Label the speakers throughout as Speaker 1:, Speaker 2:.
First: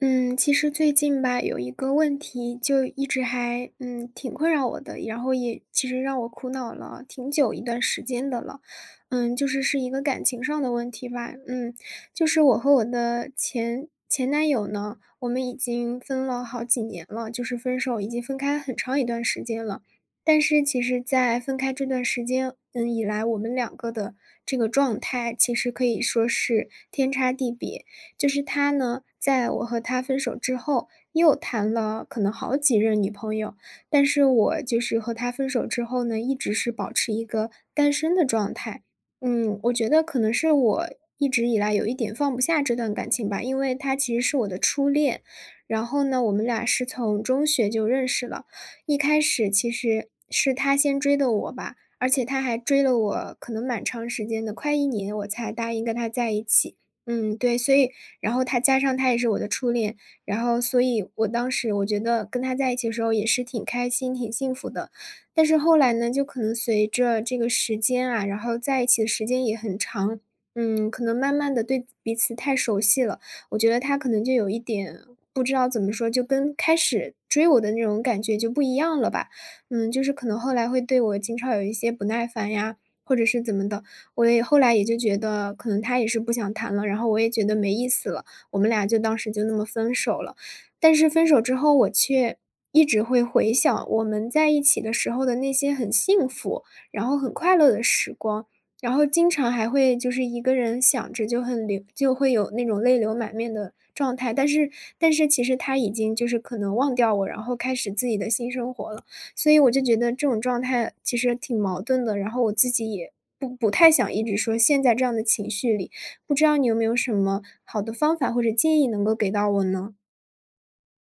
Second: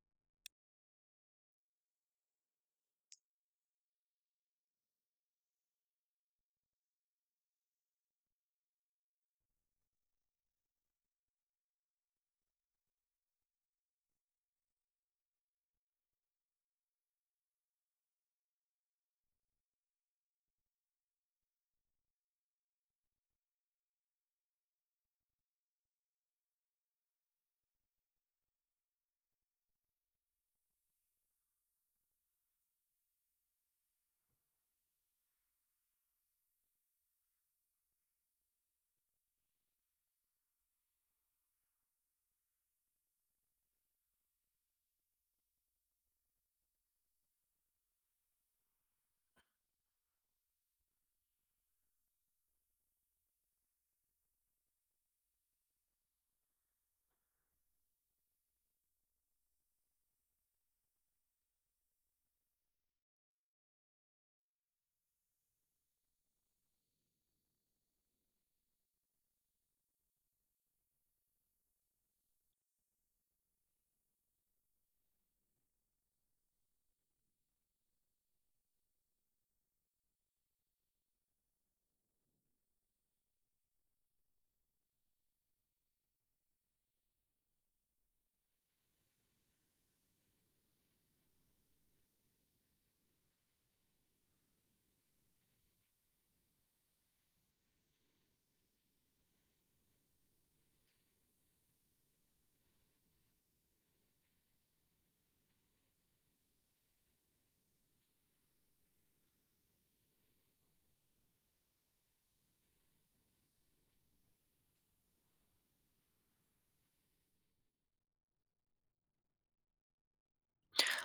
Speaker 1: 嗯，其实最近吧，有一个问题就一直还挺困扰我的，然后也其实让我苦恼了挺久一段时间的了。就是一个感情上的问题吧。嗯，就是我和我的前男友呢，我们已经分了好几年了，就是分手已经分开很长一段时间了。但是其实，在分开这段时间，以来我们两个的这个状态，其实可以说是天差地别。就是他呢，在我和他分手之后，又谈了可能好几任女朋友，但是我就是和他分手之后呢，一直是保持一个单身的状态。我觉得可能是我一直以来有一点放不下这段感情吧，因为他其实是我的初恋，然后呢，我们俩是从中学就认识了，一开始其实是他先追的我吧，而且他还追了我可能蛮长时间的，快一年我才答应跟他在一起。嗯，对，所以然后加上他也是我的初恋，然后所以我当时我觉得跟他在一起的时候也是挺开心、挺幸福的。但是后来呢，就可能随着这个时间啊，然后在一起的时间也很长，可能慢慢的对彼此太熟悉了，我觉得他可能就有一点不知道怎么说，就跟开始追我的那种感觉就不一样了吧。就是可能后来会对我经常有一些不耐烦呀，或者是怎么的，我也后来也就觉得可能他也是不想谈了，然后我也觉得没意思了，我们俩就当时就那么分手了。但是分手之后，我却一直会回想我们在一起的时候的那些很幸福，然后很快乐的时光，然后经常还会就是一个人想着就很流，就会有那种泪流满面的状态。但是其实他已经就是可能忘掉我，然后开始自己的新生活了。所以我就觉得这种状态其实挺矛盾的，然后我自己也不太想一直说陷在这样的情绪里，不知道你有没有什么好的方法或者建议能够给到我呢？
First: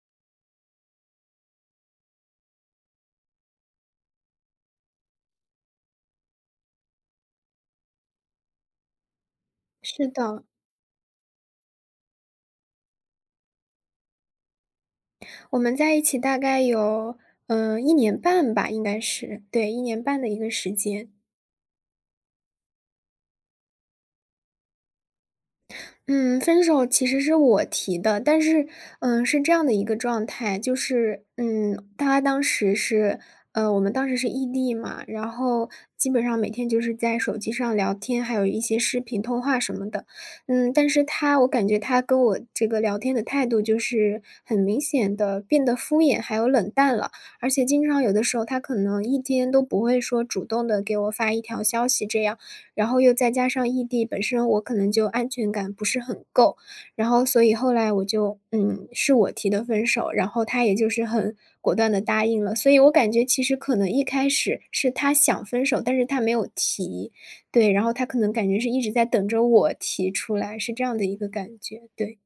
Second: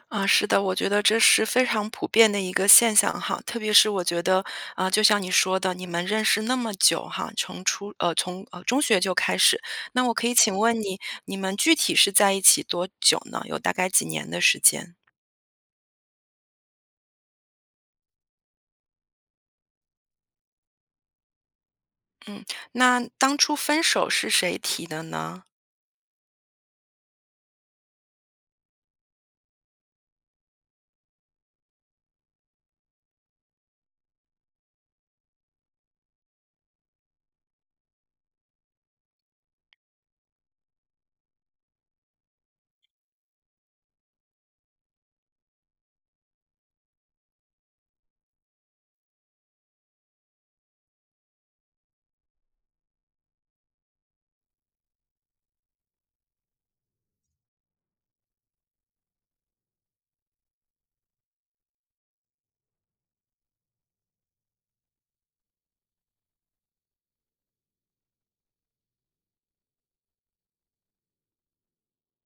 Speaker 2: 啊，是的，我觉得这是非常普遍的一个现象哈，特别是我觉得，啊，就像你说的，你们认识那么久哈，从从中学就开始，那
Speaker 1: 是
Speaker 2: 我可以
Speaker 1: 的，
Speaker 2: 请问你，你们具体是在一起多久呢？有大概几年的时间？
Speaker 1: 我们在一起大概有，一年半吧，应该是，对一年半的一个时间。
Speaker 2: 嗯，那当初分手是谁提的呢？
Speaker 1: 嗯，分手其实是我提的，但是，是这样的一个状态，就是，他当时是，我们当时是异地嘛，然后基本上每天就是在手机上聊天，还有一些视频通话什么的，但是他，我感觉他跟我这个聊天的态度就是很明显的变得敷衍，还有冷淡了，而且经常有的时候他可能一天都不会说主动的给我发一条消息这样。然后又再加上异地，本身我可能就安全感不是很够，然后所以后来我就是我提的分手，然后他也就是很果断的答应了。所以我感觉其实可能一开始是他想分手，但是他没有提，对，然后他可能感觉是一直在等着我提出来，是这样的一个感觉，对。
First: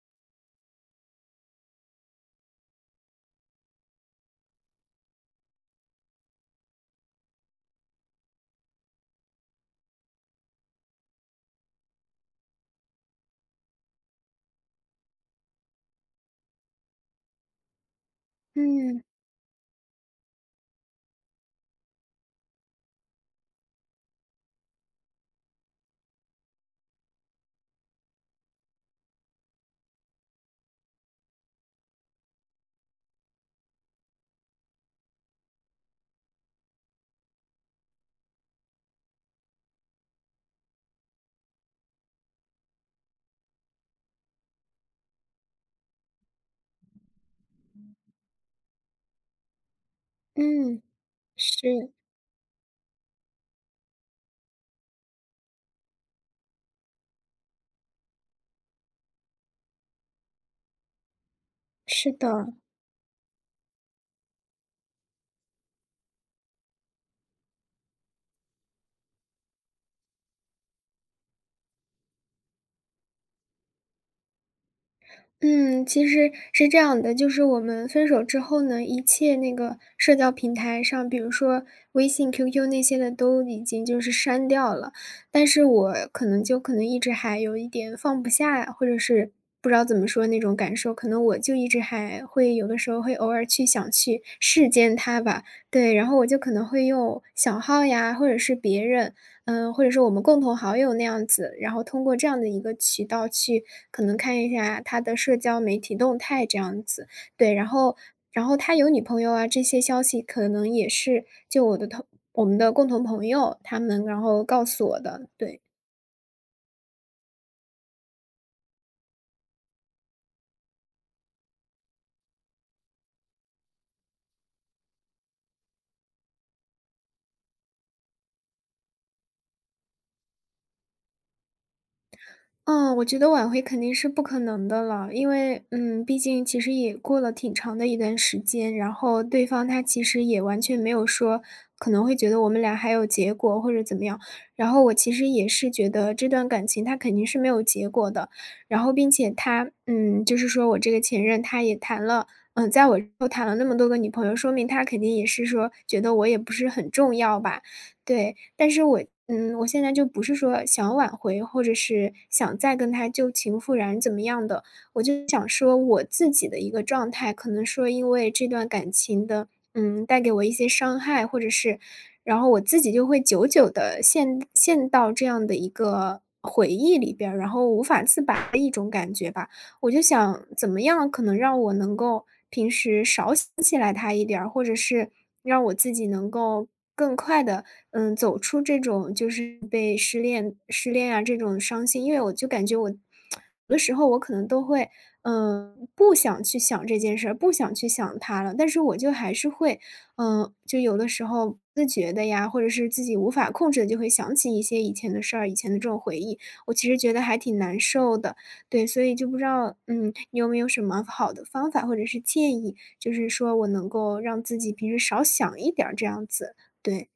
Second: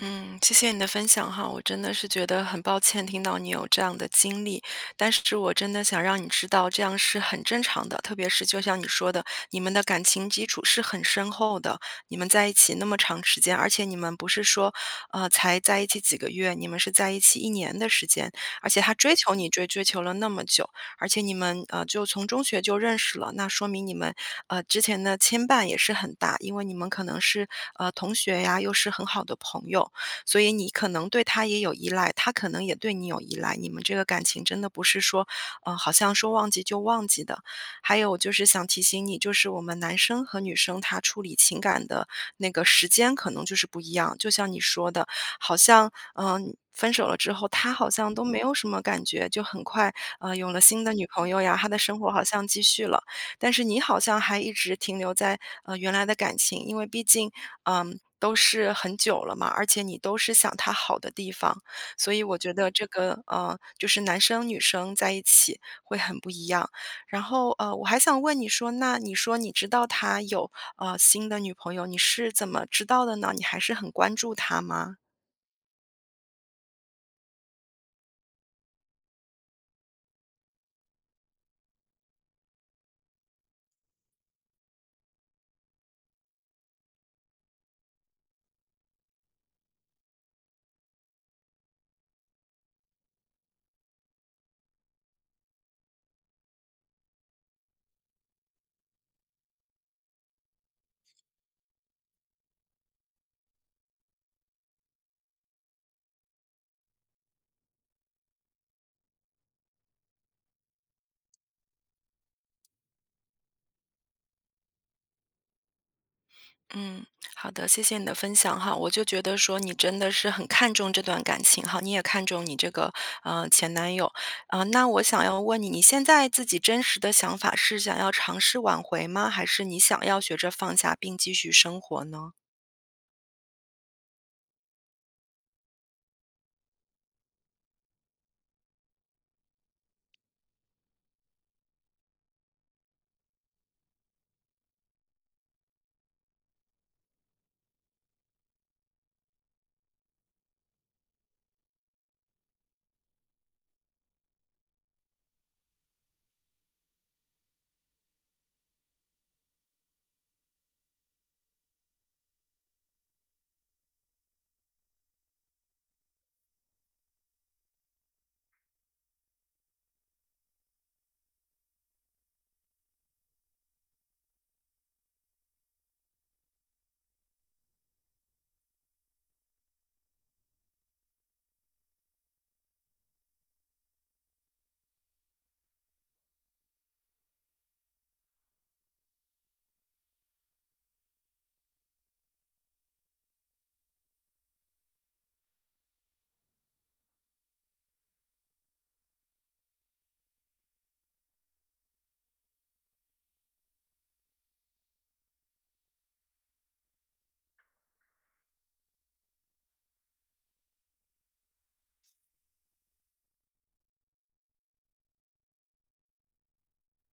Speaker 2: 嗯，谢谢你的分享哈，我真的是觉得很抱歉听到你有这样的经历，但是我真的想让你知道，这样是很正常的。特别是就像你说的，你们的感情基础是很深厚的，你们在一起那么长时间，而且你们不是说，才在一起几个月，你们是在一起一年的时间，而且他
Speaker 1: 嗯，
Speaker 2: 追求你追求了那么久，而且你们就从中学就认识了，那说明你们之前的牵绊也是很大，因为你们可能是同学呀，又是很好的朋友。所以你可能对他也有依赖，他可能也对你有依赖。你们这个感情真的不是说，好像说忘记就忘记的。还有就是想提醒你，就是我们男生和女生他处理情感的那个时间可能就是不一样。就像你说的，好像分手了之后，他好像都没有什么感觉，就很快有了新
Speaker 1: 嗯，
Speaker 2: 的女朋友呀，他的
Speaker 1: 是，
Speaker 2: 生活好像继续了。但是你好像还一直停留在原来的感情，因为毕竟嗯都是很久了嘛，而且你都是想他好的地方，
Speaker 1: 是
Speaker 2: 所以我觉
Speaker 1: 的。
Speaker 2: 得这个就是男生女生在一起会很不一样。然后我还想问你说，那你说你知道他有新的女朋友，你是怎么知道的呢？你还是很关注他吗？
Speaker 1: 嗯，其实是这样的，就是我们分手之后呢，一切那个社交平台上，比如说微信、QQ 那些的都已经就是删掉了，但是我可能可能一直还有一点放不下呀，或者是不知道怎么说那种感受，可能我就一直还会有的时候会偶尔去想去视奸他吧，对，然后我就可能会用小号呀，或者是别人嗯，或者是我们共同好友那样子，然后通过这样的一个渠道去可能看一下他的社交媒体动态这样子。对，然后他有女朋友啊，这些消息可能也是就我们的共同朋友他们然后告诉我的，对。
Speaker 2: 嗯，好的，谢谢你的分享哈。我就觉得说你真的是很看重这段感情哈，你也看重你这个前男友啊、那我想要问你，你现在自己真实的想法是想要尝试挽回吗？还是你想要学着放下并继续生活呢？
Speaker 1: 嗯，我觉得挽回肯定是不可能的了，因为，毕竟其实也过了挺长的一段时间，然后对方他其实也完全没有说可能会觉得我们俩还有结果或者怎么样，然后我其实也是觉得这段感情他肯定是没有结果的，然后并且他，就是说我这个前任他也谈了，在我之后谈了那么多个女朋友，说明他肯定也是说觉得我也不是很重要吧，对，但是我我现在就不是说想要挽回，或者是想再跟他旧情复燃怎么样的，我就想说我自己的一个状态，可能说因为这段感情的，带给我一些伤害，或者是，然后我自己就会久久的陷到这样的一个回忆里边儿然后无法自拔的一种感觉吧。我就想怎么样可能让我能够平时少想起来他一点儿，或者是让我自己能够更快的，走出这种就是被失恋啊这种伤心。因为我就感觉我有的时候我可能都会，不想去想这件事儿，不想去想他了，但是我就还是会，就有的时候不自觉的呀，或者是自己无法控制的，就会想起一些以前的事儿，以前的这种回忆，我其实觉得还挺难受的。对，所以就不知道，你有没有什么好的方法或者是建议，就是说我能够让自己平时少想一点儿这样子。对，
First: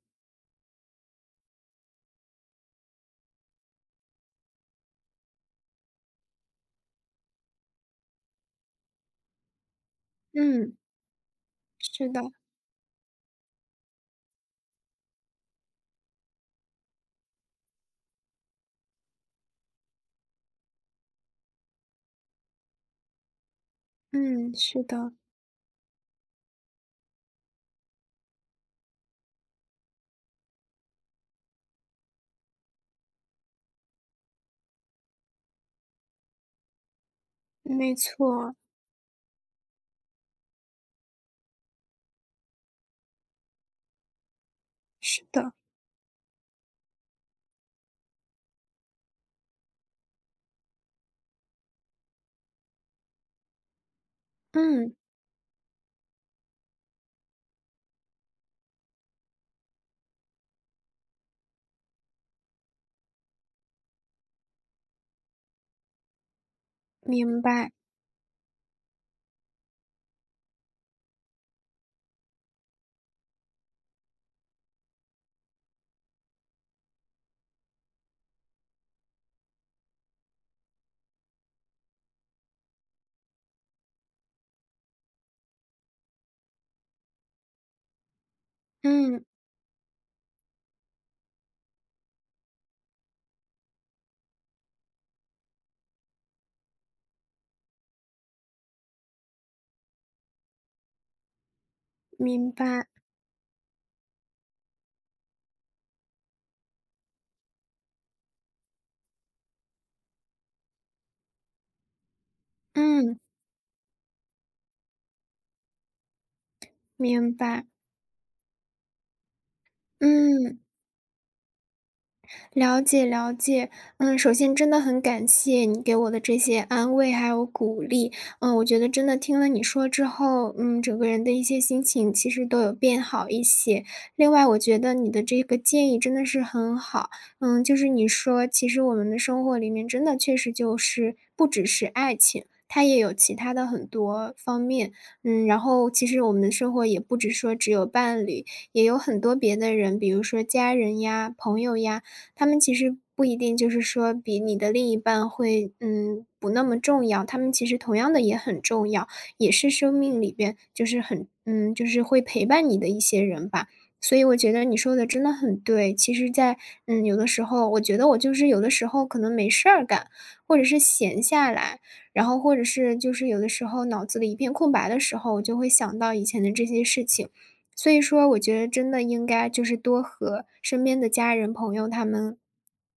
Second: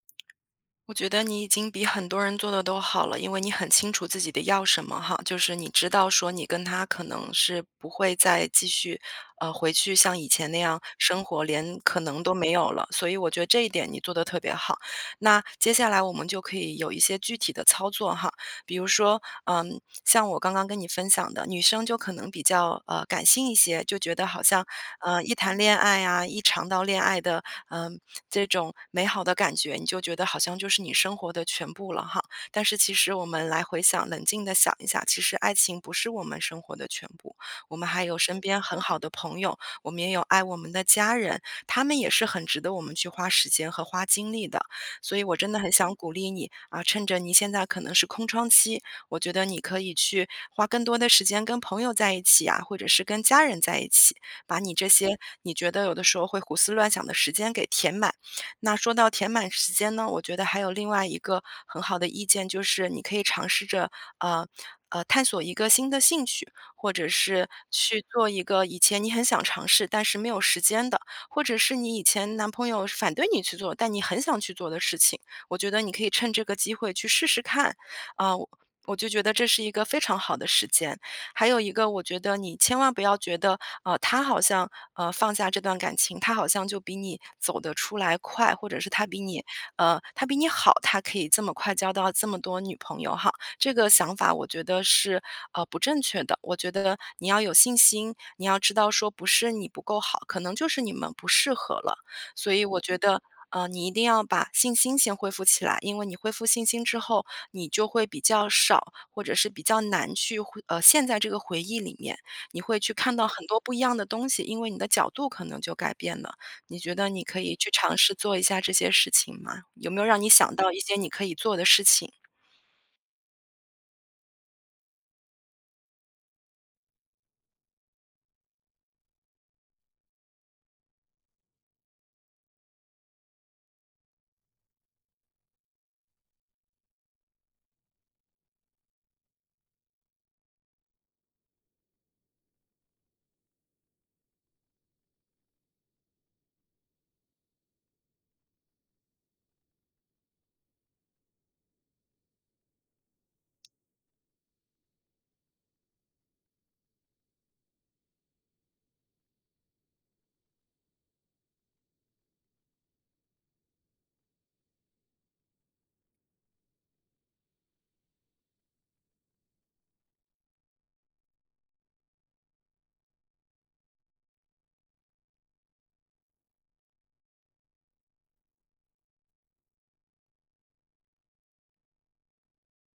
Speaker 2: 我觉得你已经比很多人做的都好了，因为你很清楚自己的要什么哈，就是你知道说你跟他可能是不会再继续，回去像以前那
Speaker 1: 嗯，
Speaker 2: 样生活，连可
Speaker 1: 是的，
Speaker 2: 能都没有了。所以我觉得这一点你做的特别好。那接下来我们就可以有一些具体的操作哈，比如说，嗯，像我刚刚跟你分享的，女生就可能比较感性一些，就觉得好
Speaker 1: 嗯，
Speaker 2: 像
Speaker 1: 是的，
Speaker 2: 一谈恋爱啊，一尝到恋爱的嗯、这种美好的感觉，你就觉得好像就是你生活的全部了哈。但是其实我们来回想，冷静的想一下，其实爱情不是我们生活的全部，我们
Speaker 1: 没
Speaker 2: 还有身
Speaker 1: 错，
Speaker 2: 边很好的朋友，我们也有爱我们的家人，他们也是很值得我们去花时间和花精力的。所以
Speaker 1: 是
Speaker 2: 我真
Speaker 1: 的，
Speaker 2: 的很想鼓励你啊，趁着你现在可能是空窗期，我觉得你可以去花更多的时间跟朋友在一起啊，或者是跟家人在一起，把你这
Speaker 1: 嗯，
Speaker 2: 些你觉得有的时候会胡思乱想的时间给填满。那说到填满时间呢，我觉得还有另外一个很好的意见，就是你可以尝试着呃探索一个新的兴趣，或者
Speaker 1: 明
Speaker 2: 是
Speaker 1: 白，
Speaker 2: 去做一个以前你很想尝试但是没有时间的。或者是你以前男朋友是反对你去做，但你很想去做的事情，我觉得你可以趁这个机会去试试看，啊，我就觉得这是一个非常好的时间。还有一个，我觉得你千万不要觉得，他好像放下这段感情，他好像就比你走得出来快，或者是他比
Speaker 1: 嗯，
Speaker 2: 你，他比你好，他可以这么快交到这么多女朋友哈。这个想法我觉得是，不正确的。我觉得你要有信心，你要知道说不是你不够好，可能就是你们不适合了。所
Speaker 1: 明
Speaker 2: 以我
Speaker 1: 白，
Speaker 2: 觉得，你一定要把信心先恢复起来，因为你恢复信心之后，你就会比较少，或者是比较难去陷在这个回忆里面，你会去看
Speaker 1: 嗯，
Speaker 2: 到很多不一样的东西，因为你的角度可能就改变了。你觉得你
Speaker 1: 明
Speaker 2: 可以
Speaker 1: 白，
Speaker 2: 去尝试做一下这些事情吗？有没有让你想
Speaker 1: 嗯。
Speaker 2: 到一些你可以做的事情？
Speaker 1: 了解了解，首先真的很感谢你给我的这些安慰还有鼓励，我觉得真的听了你说之后，整个人的一些心情其实都有变好一些。另外，我觉得你的这个建议真的是很好，就是你说其实我们的生活里面真的确实就是不只是爱情，它也有其他的很多方面，然后其实我们的生活也不只说只有伴侣，也有很多别的人，比如说家人呀、朋友呀。他们其实不一定就是说比你的另一半会，不那么重要，他们其实同样的也很重要，也是生命里边就是很就是会陪伴你的一些人吧。所以我觉得你说的真的很对，其实在有的时候我觉得我就是有的时候可能没事儿干，或者是闲下来，然后或者是就是有的时候脑子里一片空白的时候，我就会想到以前的这些事情。所以说我觉得真的应该就是多和身边的家人朋友他们，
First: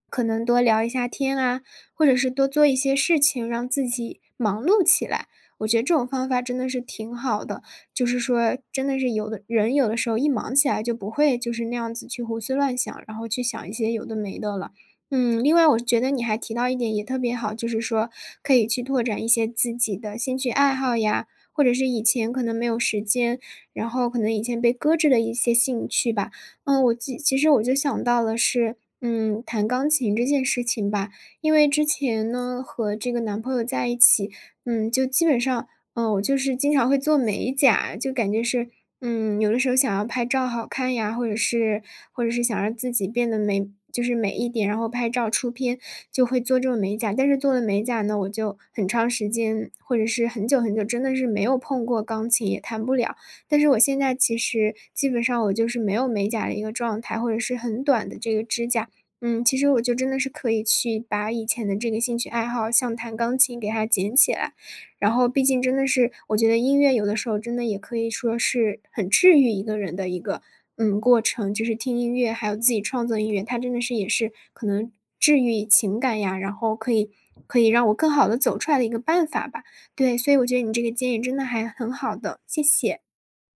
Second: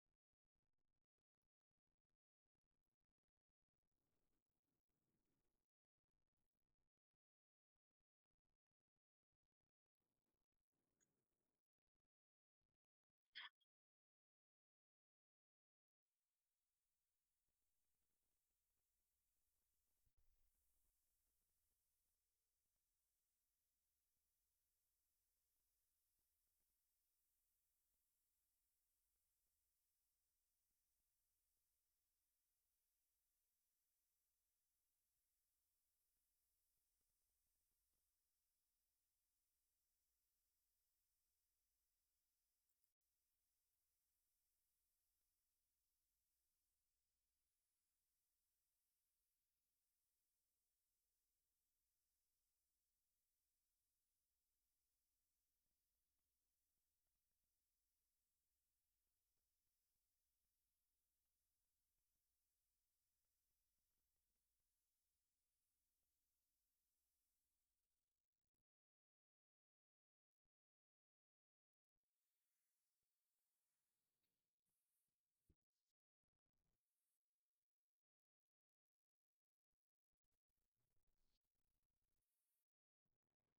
Speaker 1: 可能多聊一下天啊，或者是多做一些事情，让自己忙碌起来。我觉得这种方法真的是挺好的，就是说真的是有的人有的时候一忙起来就不会就是那样子去胡思乱想，然后去想一些有的没的了。嗯，另外我觉得你还提到一点也特别好，就是说可以去拓展一些自己的兴趣爱好呀，或者是以前可能没有时间，然后可能以前被搁置的一些兴趣吧。嗯,其实我就想到了是，弹钢琴这件事情吧。因为之前呢，和这个男朋友在一起，就基本上，我就是经常会做美甲，就感觉是，有的时候想要拍照好看呀，或者是想让自己变得美就是美一点，然后拍照出片就会做这种美甲。但是做了美甲呢，我就很长时间或者是很久很久，真的是没有碰过钢琴，也弹不了。但是我现在其实基本上我就是没有美甲的一个状态，或者是很短的这个指甲。其实我就真的是可以去把以前的这个兴趣爱好，像弹钢琴给它捡起来。然后毕竟真的是，我觉得音乐有的时候真的也可以说是很治愈一个人的一个过程，就是听音乐，还有自己创作音乐，它真的是也是可能治愈情感呀，然后可以让我更好的走出来的一个办法吧。对，所以我觉得你这个建议真的还很好的，谢谢。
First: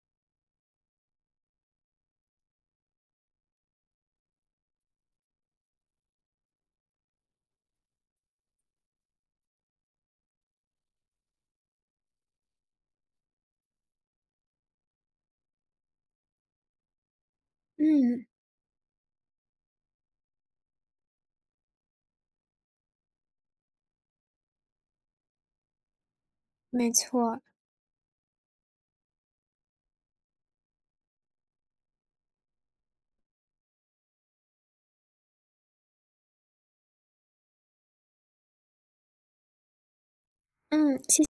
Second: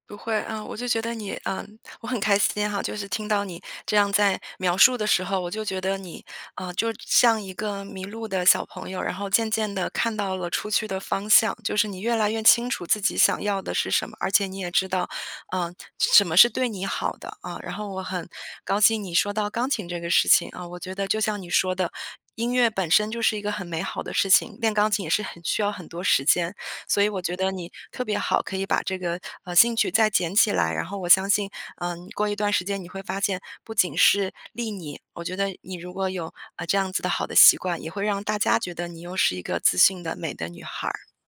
Speaker 2: 不会啊，我就觉得你啊，我很开心哈，就是听到你这样在描述的时候，我就觉得你啊，就像一个迷路的小朋友，然后渐渐的看到了出去的方向，就是你越来越清楚自己想要的是什么，而且你也知道，嗯，什么是对你好的啊。然后我
Speaker 1: 嗯，
Speaker 2: 很高兴你说到钢琴这个事情啊，我觉得就像你说的，音乐本身就是一个很美好的事情，练钢琴也是很需要很多时间。
Speaker 1: 没
Speaker 2: 所以我觉
Speaker 1: 错，
Speaker 2: 得你特别好，可以把这个兴趣再捡起来。然后我相信，过一段时间你会发现，不仅是利你，我觉得你如果有这样子的好的习惯，也会让大家觉得你又是一个自信的美的女孩
Speaker 1: 嗯，
Speaker 2: 儿。
Speaker 1: 谢